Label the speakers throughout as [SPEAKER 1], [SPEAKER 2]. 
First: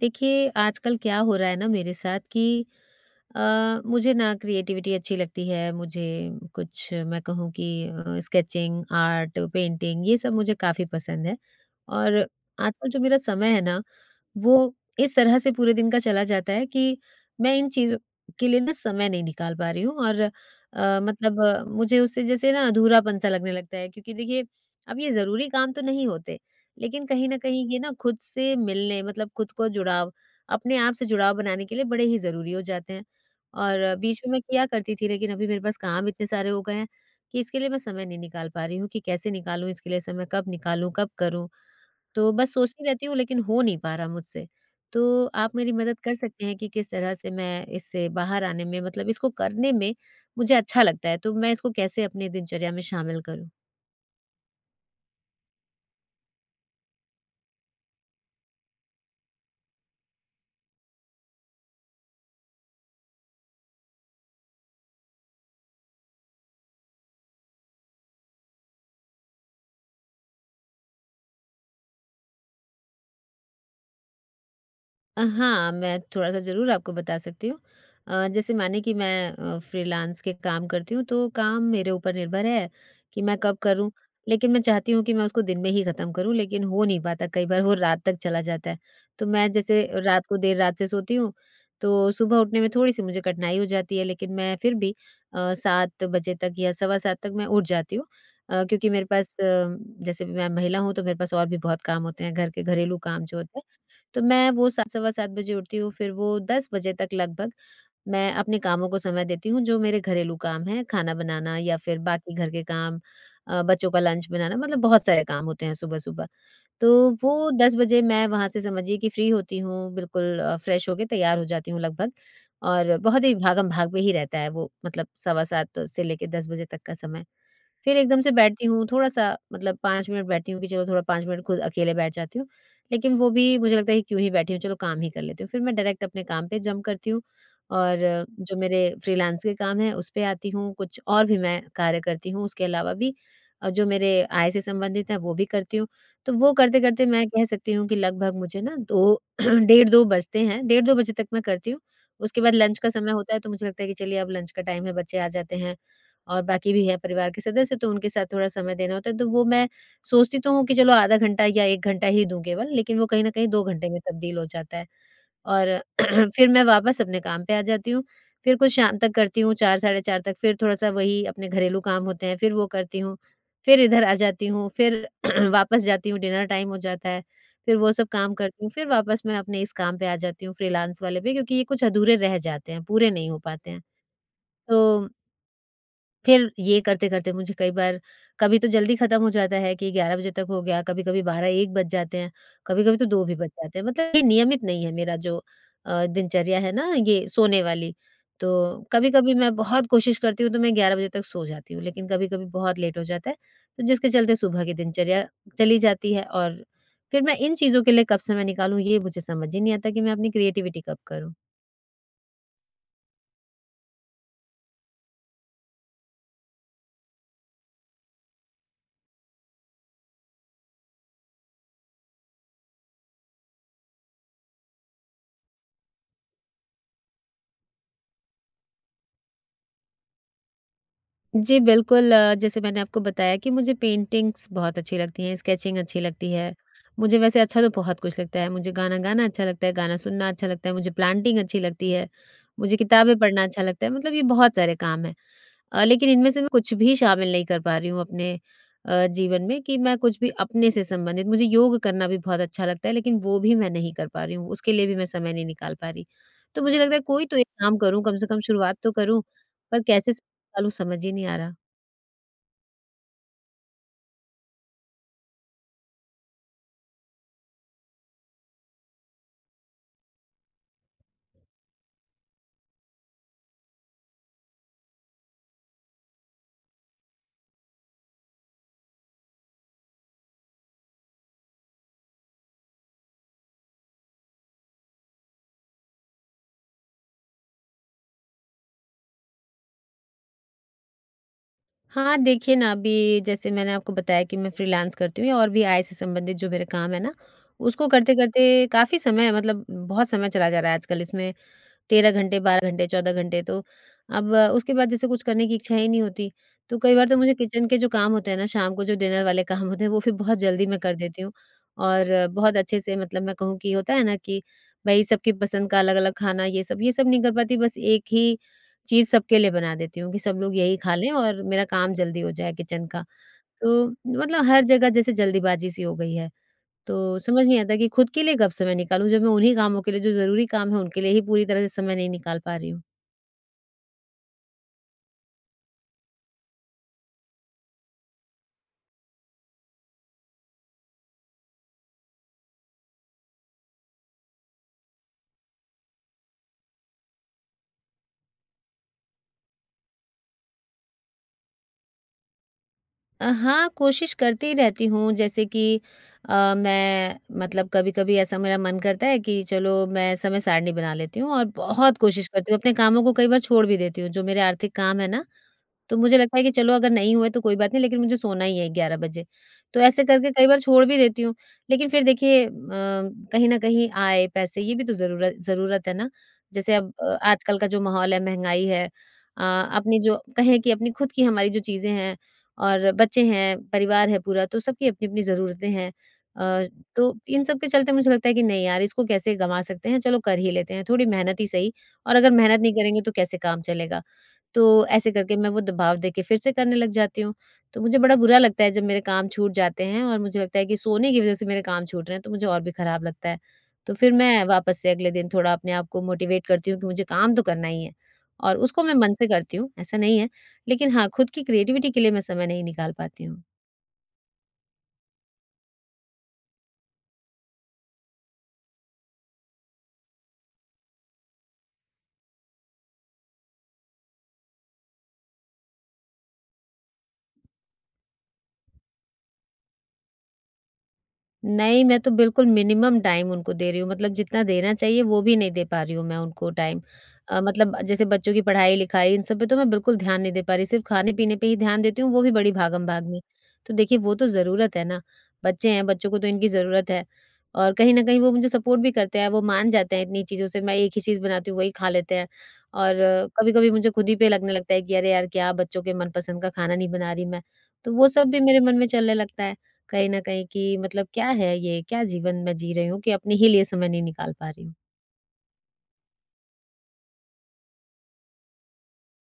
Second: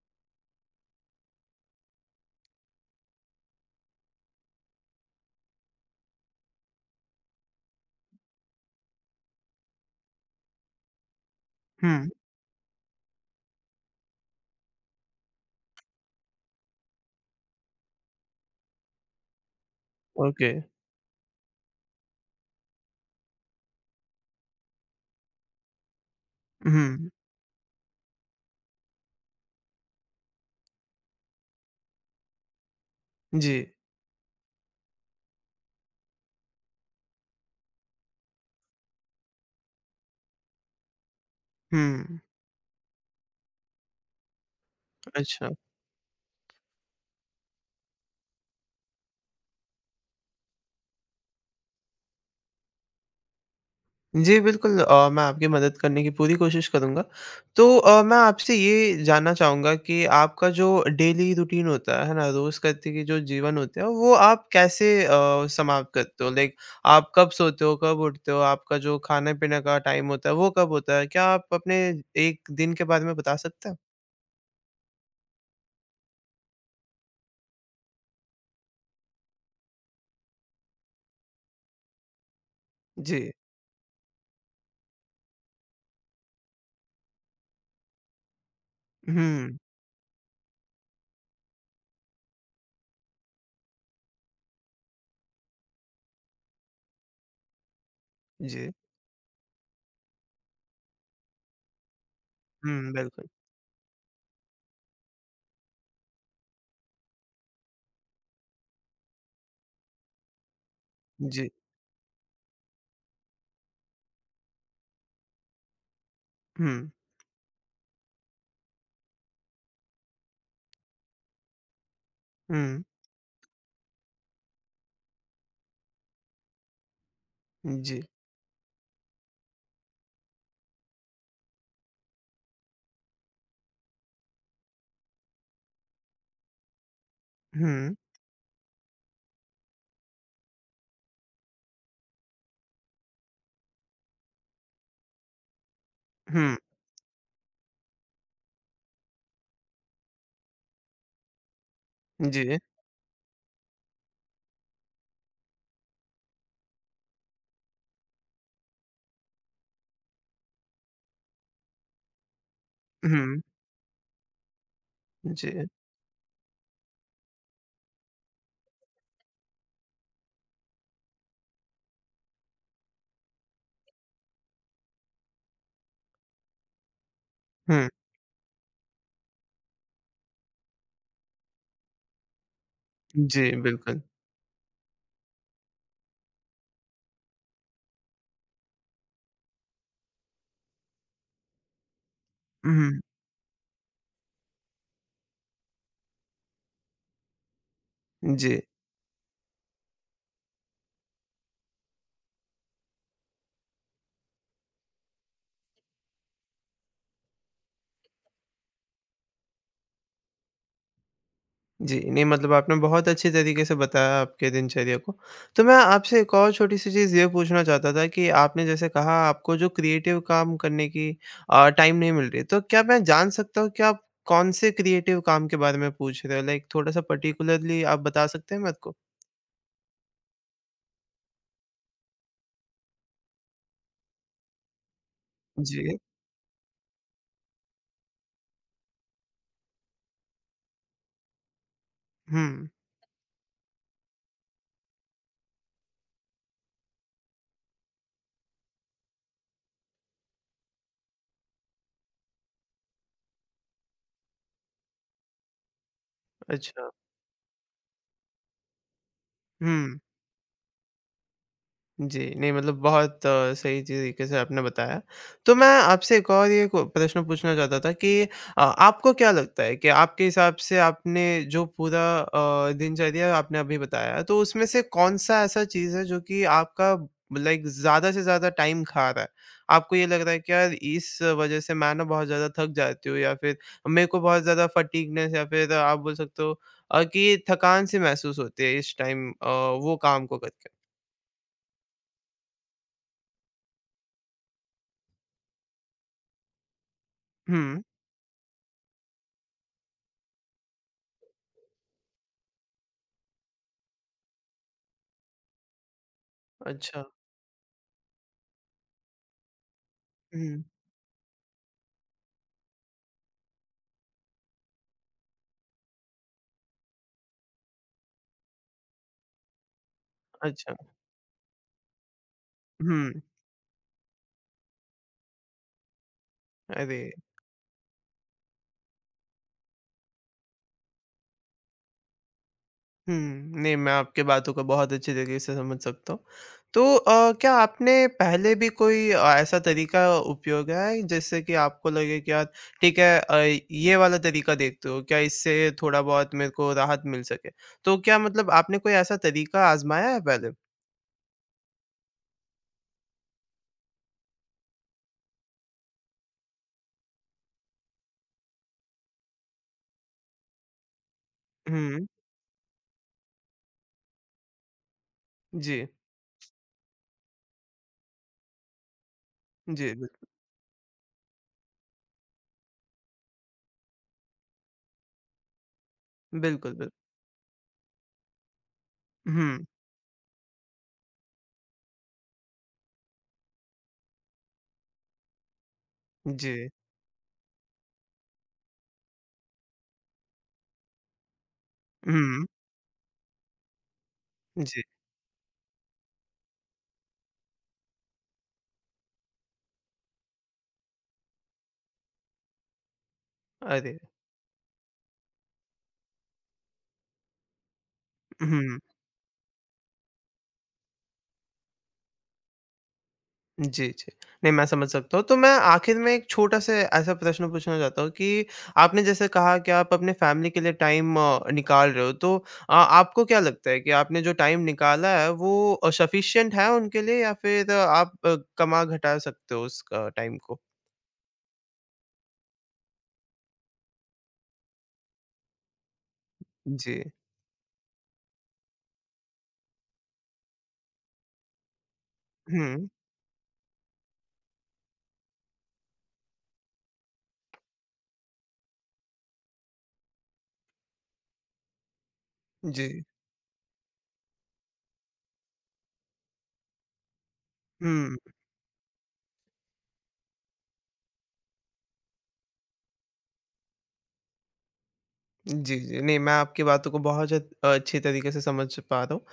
[SPEAKER 1] देखिए, आजकल क्या हो रहा है ना मेरे साथ कि अ, मुझे ना क्रिएटिविटी अच्छी लगती है, मुझे कुछ मैं कहूँ कि अ, स्केचिंग, आर्ट, पेंटिंग ये सब मुझे काफ़ी पसंद हैं।
[SPEAKER 2] हुँ।
[SPEAKER 1] और आजकल जो मेरा समय है ना, वो इस तरह से पूरे दिन का चला जाता है कि, मैं इन चीज़ों के लिए ना समय नहीं निकाल पा रही हूँ और अ,
[SPEAKER 2] ओके।
[SPEAKER 1] मतलब मुझे उससे जैसे ना अधूरापन-सा लगने लगता है क्योंकि देखिए, अब ये ज़रूरी काम तो नहीं होते। लेकिन
[SPEAKER 2] उहुँ।
[SPEAKER 1] कहीं न कहीं ये ना खुद से मिलने मतलब खुद को जुड़ाव अपने आप से जुड़ाव बनाने के लिए बड़े ही ज़रूरी हो जाते हैं,
[SPEAKER 2] जी।
[SPEAKER 1] और बीच में मैं किया करती थी लेकिन अभी मेरे पास काम इतने सारे हो गए हैं, कि इसके लिए मैं समय नहीं निकाल पा रही हूँ कि कैसे निकालूँ इसके लिए समय, कब निकालूँ, कब करूँ?
[SPEAKER 2] हुँ।
[SPEAKER 1] तो बस सोचती रहती हूँ लेकिन हो नहीं पा रहा मुझसे, तो
[SPEAKER 2] अच्छा।
[SPEAKER 1] आप मेरी मदद कर सकते हैं कि किस तरह से मैं इससे बाहर आने में मतलब इसको करने में मुझे अच्छा लगता है तो मैं इसको कैसे अपने दिनचर्या में शामिल करूँ?
[SPEAKER 2] जी, बिल्कुल अ, मैं आपकी मदद करने की पूरी कोशिश करूँगा। तो अ, मैं आपसे ये जानना चाहूँगा कि आपका जो डेली रूटीन होता है, है ना? रोज़ का देखिए जो जीवन होते हैं, वो आप कैसे अ, समाप्त करते हो? लाइक आप कब सोते हो, कब उठते हो? आपका जो खाने-पीने का टाइम होता है, वो कब होता है? क्या आप अपने 1 दिन के बारे में बता सकते हो?
[SPEAKER 1] अ, हाँ, मैं थोड़ा-सा ज़रूर आपको बता सकती हूँ। अ, जैसे मानिए कि मैं अ, फ्रीलांस के काम करती हूँ, तो काम मेरे ऊपर निर्भर है, कि
[SPEAKER 2] जी।
[SPEAKER 1] मैं कब करूँ। लेकिन मैं चाहती हूँ कि मैं उसको दिन में ही खत्म करूँ, लेकिन हो नहीं पाता कई बार वो रात तक चला जाता है,
[SPEAKER 2] हुँ,
[SPEAKER 1] तो मैं
[SPEAKER 2] हुँ।
[SPEAKER 1] जैसे रात को देर से सोती हूँ, तो सुबह उठने में थोड़ी-सी मुझे कठिनाई हो जाती है, लेकिन मैं फिर भी अ, 7 बजे तक या सवा 7 तक मैं उठ जाती हूँ अ,
[SPEAKER 2] जी।
[SPEAKER 1] क्योंकि मेरे पास जैसे मैं महिला हूँ तो मेरे पास और भी बहुत काम होते हैं, घर के
[SPEAKER 2] हुँ, हुँ।
[SPEAKER 1] घरेलू काम
[SPEAKER 2] बिल्कुल।
[SPEAKER 1] जो होते हैं, तो मैं वो 7 सवा 7 बजे उठती हूँ, फिर वो 10 बजे तक लगभग मैं अपने कामों को समय देती हूँ, जो मेरे घरेलू काम हैं, खाना
[SPEAKER 2] जी।
[SPEAKER 1] बनाना या फिर बाकी घर के काम, अ, बच्चों का लंच बनाना, मतलब बहुत सारे काम होते हैं सुबह-सुबह।
[SPEAKER 2] हुँ।
[SPEAKER 1] तो 10 बजे मैं वहाँ से समझिए कि फ्री होती हूँ, बिल्कुल अ, फ्रेश होकर तैयार हो जाती हूँ लगभग।
[SPEAKER 2] हुँ।
[SPEAKER 1] और बहुत ही भागम-भाग पे ही रहता है वो, मतलब सवा 7 से लेकर 10 बजे तक का समय। फिर
[SPEAKER 2] जी।
[SPEAKER 1] एकदम से बैठती हूँ, थोड़ा-सा मतलब 5 मिनट बैठती हूँ कि चलो थोड़ा 5 मिनट खुद अकेले बैठ जाती हूँ, लेकिन वो भी मुझे लगता है कि क्यों ही बैठी हूँ, चलो काम ही कर लेती हूँ। फिर मैं डायरेक्ट अपने काम पे जम्प करती हूँ
[SPEAKER 2] हुँ।
[SPEAKER 1] और जो मेरे फ्रीलांस के काम हैं, उस पे आती हूँ, कुछ और भी मैं कार्य करती हूँ उसके अलावा भी, और जो मेरे आय से संबंधित हैं वो भी करती हूँ। तो वो
[SPEAKER 2] हुँ।
[SPEAKER 1] करते-करते मैं कह सकती हूँ कि लगभग मुझे ना 2 डेढ़ 2 बजते हैं। डेढ़ 2 बजे तक मैं करती हूँ।
[SPEAKER 2] जी,
[SPEAKER 1] उसके बाद
[SPEAKER 2] जी।
[SPEAKER 1] लंच का समय होता है, तो मुझे लगता है कि चलिए अब लंच का टाइम है, बच्चे आ जाते हैं और बाकी भी हैं परिवार के सदस्य, तो उनके साथ थोड़ा समय देना होता है। तो वो मैं सोचती तो हूँ कि चलो आधा घंटा या 1 घंटा ही दूँ केवल, लेकिन वो कहीं न
[SPEAKER 2] हुँ।
[SPEAKER 1] कहीं 2 घंटे में तब्दील हो जाता है।
[SPEAKER 2] जी।
[SPEAKER 1] और फिर मैं वापस अपने काम पे आ जाती हूँ, फिर कुछ शाम तक करती हूँ, 4 साढ़े 4 तक। फिर थोड़ा-सा वही अपने घरेलू काम होते हैं, फिर वो करती हूँ, फिर इधर आ जाती हूँ, फिर वापस जाती हूँ डिनर टाइम हो जाता है, फिर
[SPEAKER 2] हुँ।
[SPEAKER 1] वो सब काम करती हूँ, फिर वापस मैं अपने इस काम पे आ जाती हूँ, फ्रीलांस वाले पे, क्योंकि ये कुछ अधूरे रह जाते हैं, पूरे नहीं हो
[SPEAKER 2] जी,
[SPEAKER 1] पाते हैं
[SPEAKER 2] बिल्कुल।
[SPEAKER 1] तो फिर ये करते-करते मुझे कई बार, कभी तो जल्दी खत्म हो जाता है कि 11 बजे तक हो गया, कभी-कभी 12-1 बज जाते हैं, कभी-कभी
[SPEAKER 2] हुँ।
[SPEAKER 1] तो 2 भी बज जाते हैं। मतलब ये नियमित नहीं है मेरा जो अ, दिनचर्या है ना, ये सोने वाली, तो
[SPEAKER 2] जी।
[SPEAKER 1] कभी-कभी मैं बहुत कोशिश करती हूँ तो मैं 11 बजे तक सो जाती हूँ, लेकिन कभी-कभी बहुत लेट हो जाता है, तो जिसके चलते सुबह की दिनचर्या चली जाती है। और फिर मैं इन चीज़ों के लिए कब समय निकालूँ, ये मुझे समझ ही नहीं आता कि मैं अपनी क्रीऐटिवटी कब करूँ?
[SPEAKER 2] जी, नहीं मतलब आपने बहुत अच्छे तरीके से बताया आपके दिनचर्या को, तो मैं आपसे एक और छोटी-सी चीज़ ये पूछना चाहता था कि आपने जैसे कहा आपको जो क्रिएटिव काम करने की अ, टाइम नहीं मिल रही है, तो क्या मैं जान सकता हूँ कि आप कौन से क्रिएटिव काम के बारे में पूछ रहे हो, लाइक थोड़ा-सा पर्टिक्युलर्ली आप बता सकते हैं मेरे को?
[SPEAKER 1] जी बिल्कुल, जैसे मैंने आपको बताया कि मुझे पेंटिंग्स बहुत अच्छी लगती हैं, स्केचिंग
[SPEAKER 2] जी।
[SPEAKER 1] अच्छी लगती है, मुझे वैसे अच्छा तो बहुत कुछ लगता है, मुझे गाना गाना अच्छा लगता है, गाना सुनना अच्छा लगता है, मुझे प्लांटिंग अच्छी लगती है,
[SPEAKER 2] हुँ।
[SPEAKER 1] मुझे किताबें पढ़ना अच्छा लगता है, मतलब ये बहुत सारे काम हैं अ, लेकिन इनमें से मैं कुछ भी शामिल नहीं कर पा रही हूँ अपने अ, जीवन में कि मैं कुछ भी अपने से संबंधित मुझे योग करना भी बहुत अच्छा लगता है लेकिन वो भी मैं नहीं कर पा रही हूँ, उसके लिए भी मैं समय नहीं निकाल पा रही। तो मुझे
[SPEAKER 2] अच्छा।
[SPEAKER 1] लगता है कोई तो एक काम करूँ, कम से कम शुरुआत तो करूँ पर
[SPEAKER 2] हुँ।
[SPEAKER 1] कैसे स निकालूँ समझ ही नहीं आ रहा।
[SPEAKER 2] जी, नहीं मतलब बहुत सही ची तरीके से आपने बताया, तो मैं आपसे एक और ये कु प्रश्न पूछना चाहता था कि अ, आपको क्या लगता है कि आपके हिसाब से आपने जो पूरा अ, दिनचर्या आपने अभी बताया तो उसमें से कौन-सा ऐसा चीज़ है जो कि आपका लाइक ज़्यादा से ज़्यादा टाइम खा रहा है? आपको ये लग रहा है कि यार इस वज़ह से मैं ना बहुत ज़्यादा थक जाती हूँ या फिर मेरे को बहुत ज़्यादा फटीगनेस या फिर आप बोल सकते हो अ, कि थकान सी महसूस होती है इस टाइम अ, वो काम को करके?
[SPEAKER 1] हाँ, देखिए ना अभी जैसे मैंने आपको बताया कि मैं फ्रीलांस करती हूँ या और भी आय से संबंधित जो मेरे काम है ना,
[SPEAKER 2] हुँ।
[SPEAKER 1] उसको करते-करते काफ़ी समय मतलब उम, बहुत समय चला जा रहा है आजकल इसमें 13 घंटे, 12 घंटे, 14 घंटे तो, अब उसके बाद जैसे कुछ करने की इच्छा ही नहीं होती। तो कई
[SPEAKER 2] अच्छा।
[SPEAKER 1] बार तो मुझे किचन के जो काम होते हैं ना, शाम को जो डिनर वाले काम होते हैं वो फिर बहुत
[SPEAKER 2] हुँ।
[SPEAKER 1] जल्दी मैं कर देती हूँ। और बहुत अच्छे से मतलब मैं कहूँ कि होता है ना कि, भाई सबकी पसंद का अलग-अलग खाना ये सब, ये सब नहीं कर पाती, बस एक ही चीज़ सबके लिए बना देती हूँ कि सब लोग
[SPEAKER 2] अच्छा।
[SPEAKER 1] यही खा लें और मेरा काम जल्दी हो जाए किचन का।
[SPEAKER 2] हुँ।
[SPEAKER 1] तो मतलब हर जगह जैसे जल्दीबाजी सी हो गई है,
[SPEAKER 2] अरे।
[SPEAKER 1] तो समझ नहीं आता कि खुद के लिए कब समय निकालूँ? जब मैं उन्हीं कामों के लिए जो ज़रूरी काम हैं उनके लिए ही पूरी तरह से समय नहीं निकाल पा रही हूँ।
[SPEAKER 2] हुँ, नहीं मैं आपकी बातों को बहुत अच्छे तरीके से समझ सकता हूँ। तो अ, क्या आपने पहले भी कोई अ, ऐसा तरीका उपयोग आई जिससे कि आपको लगे कि यार, ठीक है अ, ये वाला तरीका देखते हो? क्या इससे थोड़ा-बहुत मेरे को राहत मिल सके? तो क्या मतलब आपने कोई ऐसा तरीका आज़माया है पहले?
[SPEAKER 1] अ, हाँ, कोशिश करती रहती हूँ जैसे कि अ, मैं मतलब कभी-कभी ऐसा मेरा मन करता है कि चलो मैं समय सारिणी बना लेती हूँ और बहुत
[SPEAKER 2] हुँ।
[SPEAKER 1] कोशिश करती हूँ अपने कामों को कई बार छोड़ भी देती हूँ, जो मेरे आर्थिक काम हैं ना,
[SPEAKER 2] जी।
[SPEAKER 1] तो मुझे लगता है कि चलो अगर नहीं हुए तो कोई बात नहीं, लेकिन मुझे सोना ही है 11 बजे, तो
[SPEAKER 2] जी,
[SPEAKER 1] ऐसे
[SPEAKER 2] बिल्क
[SPEAKER 1] करके कई बार छोड़ भी देती हूँ, लेकिन फिर देखिए अ, कहीं न कहीं आय, पैसे ये भी तो ज़रूर ज़रूरत है ना,
[SPEAKER 2] बिल्कुल,
[SPEAKER 1] जैसे
[SPEAKER 2] बिल
[SPEAKER 1] अब अ, आजकल का जो माहौल है, महँगाई है अ,
[SPEAKER 2] हुँ।
[SPEAKER 1] अपने जो कहें कि अपनी खुद की हमारी जो चीज़ें हैं और बच्चे हैं, परिवार है पूरा, तो सबकी अपनी-अपनी ज़रूरतें हैं अ,
[SPEAKER 2] जी।
[SPEAKER 1] तो इन सबके चलते मुझे लगता है कि नहीं यार, इसको कैसे गँवा सकते हैं, चलो कर ही लेते हैं, थोड़ी मेहनत ही सही और अगर
[SPEAKER 2] हुँ।
[SPEAKER 1] मेहनत नहीं करेंगे तो कैसे काम चलेगा।
[SPEAKER 2] जी।
[SPEAKER 1] तो ऐसे करके मैं वो दबाव देके फिर से करने लग जाती हूँ, तो मुझे बड़ा बुरा लगता है जब मेरे काम छूट जाते हैं और मुझे लगता है कि सोने की वजह से मेरे काम छूट रहे हैं, तो मुझे और भी खराब लगता है। तो
[SPEAKER 2] अरे!
[SPEAKER 1] फिर मैं वापस से अगले दिन थोड़ा अपने आप को मोटिवेट करती हूँ कि मुझे काम तो करना ही है और
[SPEAKER 2] उहुँ।
[SPEAKER 1] उसको मैं मन से करती हूँ, ऐसा नहीं है, लेकिन हाँ, खुद की क्रिएटिविटी के लिए मैं समय नहीं निकाल पाती हूँ।
[SPEAKER 2] जी, जी। नहीं, मैं समझ सकता हूँ, तो मैं आखिर में एक छोटा-सा ऐसा प्रश्न पूछना चाहता हूँ कि आपने जैसे कहा कि आप अपने फ़ैमिली के लिए टाइम अ, निकाल रहे हो, तो अ, आपको क्या लगता है कि आपने जो टाइम निकाला है, वो अ, सफ़िशंट है उनके लिए, या फिर आप कमा घटा सकते हो उसका टाइम को?
[SPEAKER 1] नहीं, मैं तो बिल्कुल मिनिमम टाइम उनको दे रही हूँ, मतलब जितना देना चाहिए वो भी नहीं दे पा रही हूँ मैं उनको टाइम।
[SPEAKER 2] जी।
[SPEAKER 1] अ, मतलब जैसे बच्चों की पढ़ाई-लिखाई इन सब पे तो मैं बिल्कुल ध्यान नहीं दे पा रही, सिर्फ़ खाने-पीने पे ही ध्यान देती हूँ, वो भी बड़ी
[SPEAKER 2] हुँ।
[SPEAKER 1] भागम-भाग में। तो देखिए, वो तो ज़रूरत है ना, बच्चे हैं, बच्चों को तो इनकी ज़रूरत है और कहीं न कहीं वो मुझे सपोर्ट भी करते हैं, वो मान जाते हैं इतनी चीज़ों से, मैं एक ही चीज बनाती हूँ, वही खा लेते हैं। और
[SPEAKER 2] जी।
[SPEAKER 1] कभी-कभी मुझे खुद ही पे लगने लगता है कि अरे यार, क्या बच्चों के मनपसंद का खाना नहीं बना रही मैं, तो वो
[SPEAKER 2] हुँ।
[SPEAKER 1] सब भी मेरे मन में चलने लगता है, कहीं न कहीं कि मतलब क्या है ये, क्या जीवन मैं जी रही हूँ, कि अपने ही लिए समय नहीं निकाल पा रही हूँ।
[SPEAKER 2] जी, जी। नहीं, मैं आपकी बातों को बहुत जद अ, अच्छी तरीके से समझ पा रहा हूँ,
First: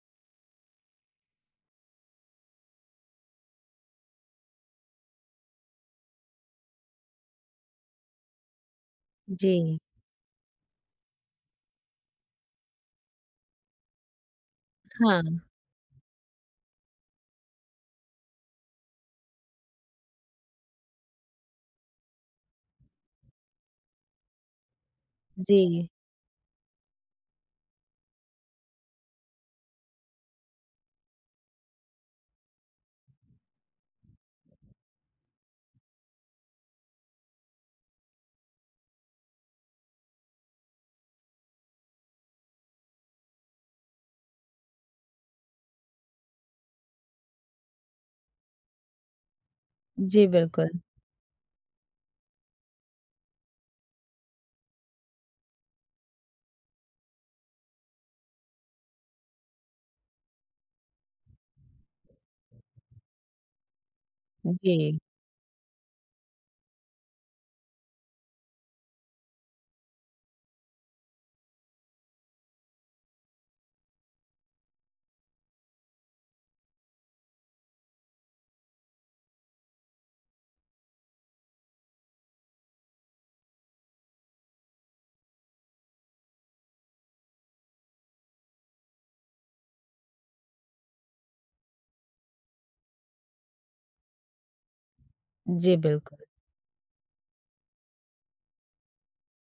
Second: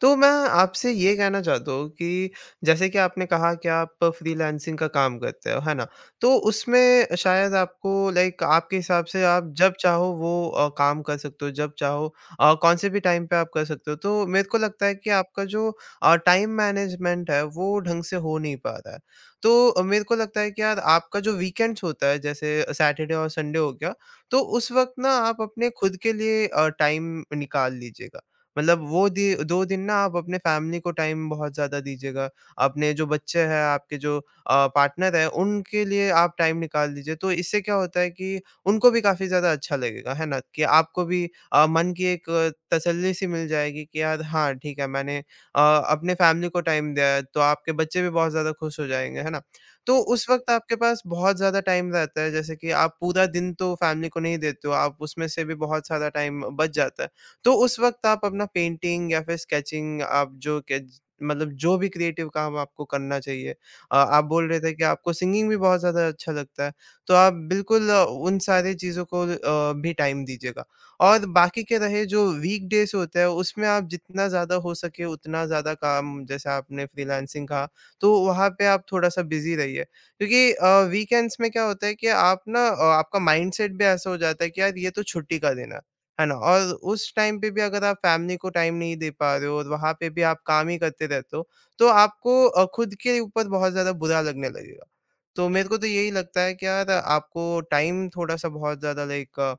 [SPEAKER 2] तो मैं आपसे ये कहना चाहता हूँ कि, जैसे कि आपने कहा कि आप फ्रीलांसिंग का काम करते हो, है ना? तो उसमें शायद आपको लाइक आपके हिसाब से आप जब
[SPEAKER 1] जी।
[SPEAKER 2] चाहो वो अ, काम कर सकते हो, जब चाहो और कौन-से भी टाइम पर आप कर सकते हो। तो मेरे को लगता है कि
[SPEAKER 1] हाँ।
[SPEAKER 2] आपका जो अ, टाइम मैनेजमेंट है, वो ढंग से हो नहीं पा रहा है। तो अ, मेरे को लगता है कि यार आपका जो वीकेंड्स होता है, जैसे सैटरडे और संडे हो गया, तो उस वक़्त ना आप अपने
[SPEAKER 1] जी।
[SPEAKER 2] खुद के लिए अ, टाइम निकाल लीजिएगा। मतलब वो दिय 2 दिन ना आप अपने फैमिली को टाइम बहुत ज़्यादा दीजिएगा, अपने जो बच्चे हैं, आपके जो अ, पार्टनर है, उनके लिए आप टाइम निकाल लीजिए, तो इससे क्या होता है कि उनको भी काफ़ी ज़्यादा अच्छा लगेगा, है ना? कि आपको भी अ, मन की एक तसल्ली सी मिल जाएगी, कि यार हाँ, ठीक है मैंने अ, अपनी फैमिली को टाइम दें। अ, तो आपके बच्चे भी बहुत ज़्यादा खुश हो जाएँगे, है ना? तो
[SPEAKER 1] जी,
[SPEAKER 2] उस वक़्त आपके
[SPEAKER 1] बिल्कुल।
[SPEAKER 2] पास बहुत ज़्यादा टाइम रहता है जैसे कि आप पूरा दिन तो फैमिली को नहीं देते हो, आप उसमें से भी बहुत सारा टाइम अ, बच जाता है, तो उस वक़्त आप अपना पेंटिंग या फिर स्केचिंग आप जो केज मतलब जो भी क्रिएटिव काम आपको करना चाहिए। अ, आप बोल रहे थे कि
[SPEAKER 1] जी।
[SPEAKER 2] आपको सिंगिंग भी बहुत ज़्यादा अच्छा लगता है, तो आप बिल्कुल उन सारे चीज़ों को अ, भी टाइम दीजिएगा। और बाकी के रहे जो वीकडेज़ होते हैं, उसमें आप जितना ज़्यादा हो सके उतना ज़्यादा काम, जैसे आपने फ्रीलांसिंग कहा, तो वहाँ पे आप थोड़ा-सा बिजी रहिए। क्योंकि अ, वीकेंड्स में क्या होता है कि आप ना अ, आपका माइंडसेट भी ऐसा हो जाता है कि यार ये तो छुट्टी का दिन है, है ना? और उस टाइम पे भी अगर आप फैमिली को टाइम नहीं दे पा रहे हो और वहाँ पे भी आप काम ही करते रहते हो, तो आपको अ, खुद के ऊपर बहुत ज़्यादा बुरा लगने लगेगा। तो मेरे
[SPEAKER 1] जी,
[SPEAKER 2] को तो यही
[SPEAKER 1] बिल्कुल।
[SPEAKER 2] लगता है कि यार, आपको टाइम थोड़ा-सा बहुत ज़्यादा लाइक अ,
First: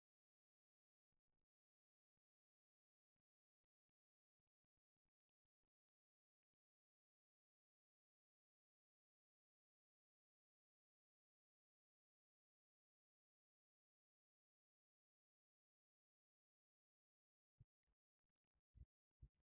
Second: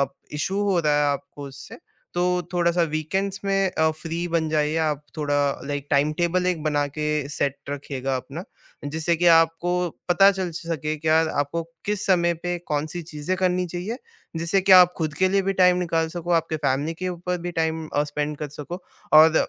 [SPEAKER 2] अप इश्यू हो रहा है आपको उससे, तो थोड़ा-सा वीकेंड्स में अ, फ्री बन जाइए, आप थोड़ा लाइक टाइमटेबल एक बना के सेट रखिएगा अपना, जिससे कि आपको पता चल सके, कि यार, आपको किस समय पे कौन-सी चीज़ें करनी चाहिए। जिससे कि आप खुद के लिए भी टाइम निकाल सको, आपके फैमिली के ऊपर भी टाइम अ, स्पेंड कर सको। और,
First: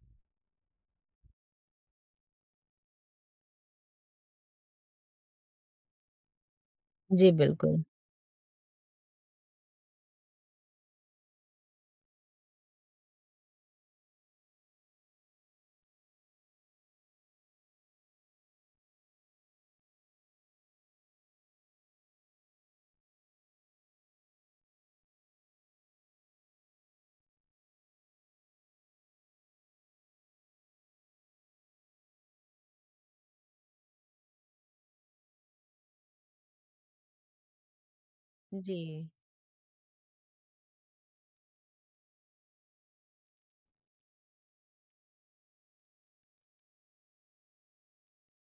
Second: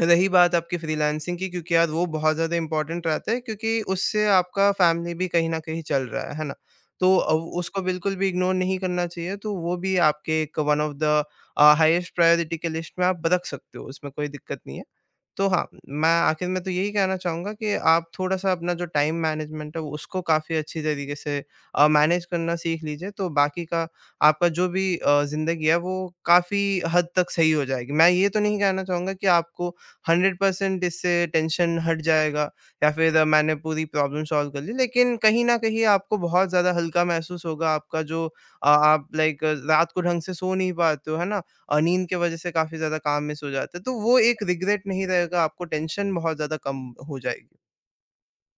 [SPEAKER 2] रही बात आपकी फ्रीलांसिंग की, क्योंकि यार वो बहुत ज़्यादा इंपॉर्टेंट रहता है, क्योंकि उससे आपका फैमिली भी कहीं न कहीं चल रहा है, है ना? तो
[SPEAKER 1] जी,
[SPEAKER 2] अ, उसको
[SPEAKER 1] बिल्कुल।
[SPEAKER 2] बिल्कुल भी इग्नोर नहीं करना चाहिए। तो वो भी आपके एक one of the uh, highest priority के लिस्ट में आप रख सकते हो, उसमें कोई दिक्कत नहीं है। तो हाँ उम, मैं आखिर में तो यही कहना चाहूँगा कि आप थोड़ा-सा अपना जो टाइम मैनेजमेंट है, उसको काफ़ी अच्छे तरीके से अ, मैनेज करना सीख लीजिए, तो बाकी का आपका जो भी अ, ज़िंदगी है, वो काफ़ी हद तक सही हो जाएगी। मैं ये तो नहीं कहना चाहूँगा कि आपको 100% इससे टेंशन हट जाएगा या फिर मैंने पूरी प्रॉब्लम सॉल्व कर ली। लेकिन कहीं न कहीं आपको बहुत ज़्यादा हल्का महसूस होगा, आपका जो
[SPEAKER 1] हुँ,
[SPEAKER 2] आप
[SPEAKER 1] जी।
[SPEAKER 2] लाइक ल रात को ढंग से सो नहीं पाते हो, है ना? अ, नींद के वज़ह से काफ़ी ज़्यादा काम मिस हो जाता है, तो वो एक रिग्रेट नहीं रहेगा, आपको टेंशन बहुत ज़्यादा कम हो जाएगी।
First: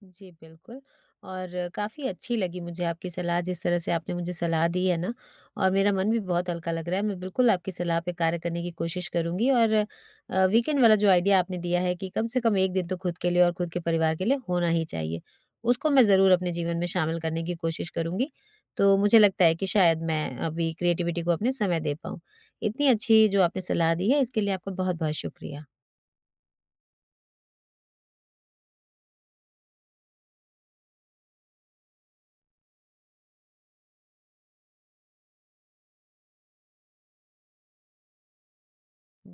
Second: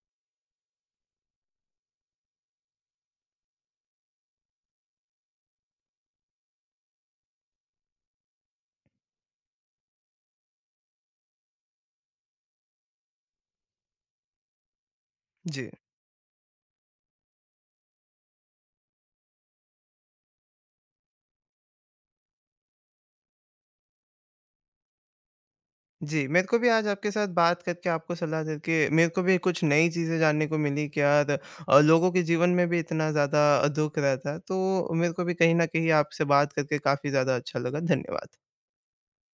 [SPEAKER 1] जी, बिल्कुल। और काफ़ी अच्छी लगी मुझे आपकी सलाह जिस तरह से आपने मुझे सलाह दी है ना और मेरा मन भी बहुत हल्का लग रहा है, मैं बिल्कुल आपकी सलाह पे कार्य करने की कोशिश करूँगी और अ, वीकेंड वाला जो आइडिया आपने दिया है, कि कम से कम 1 दिन तो खुद के लिए और खुद के परिवार के लिए होना ही चाहिए,
[SPEAKER 2] जी।
[SPEAKER 1] उसको मैं ज़रूर अपने जीवन में शामिल करने की कोशिश करूँगी। तो मुझे लगता है कि शायद मैं अभी क्रिएटिविटी को अपने समय दे पाऊँ, इतनी अच्छी जो आपने सलाह दी है, इसके लिए आपको बहुत-बहुत शुक्रिया।
[SPEAKER 2] जी, मेरे को भी आज आपके साथ बात करके, आपको सलाह देके मेरे को भी कुछ नई चीज़ें जानने को मिली, कि यार अ, लोगों के जीवन में भी इतना ज़्यादा दुःख रहता है, तो मेरे को भी कहीं न कहीं आपसे बात करके काफ़ी ज़्यादा अच्छा लगा। धन्यवाद।
[SPEAKER 1] हुँ।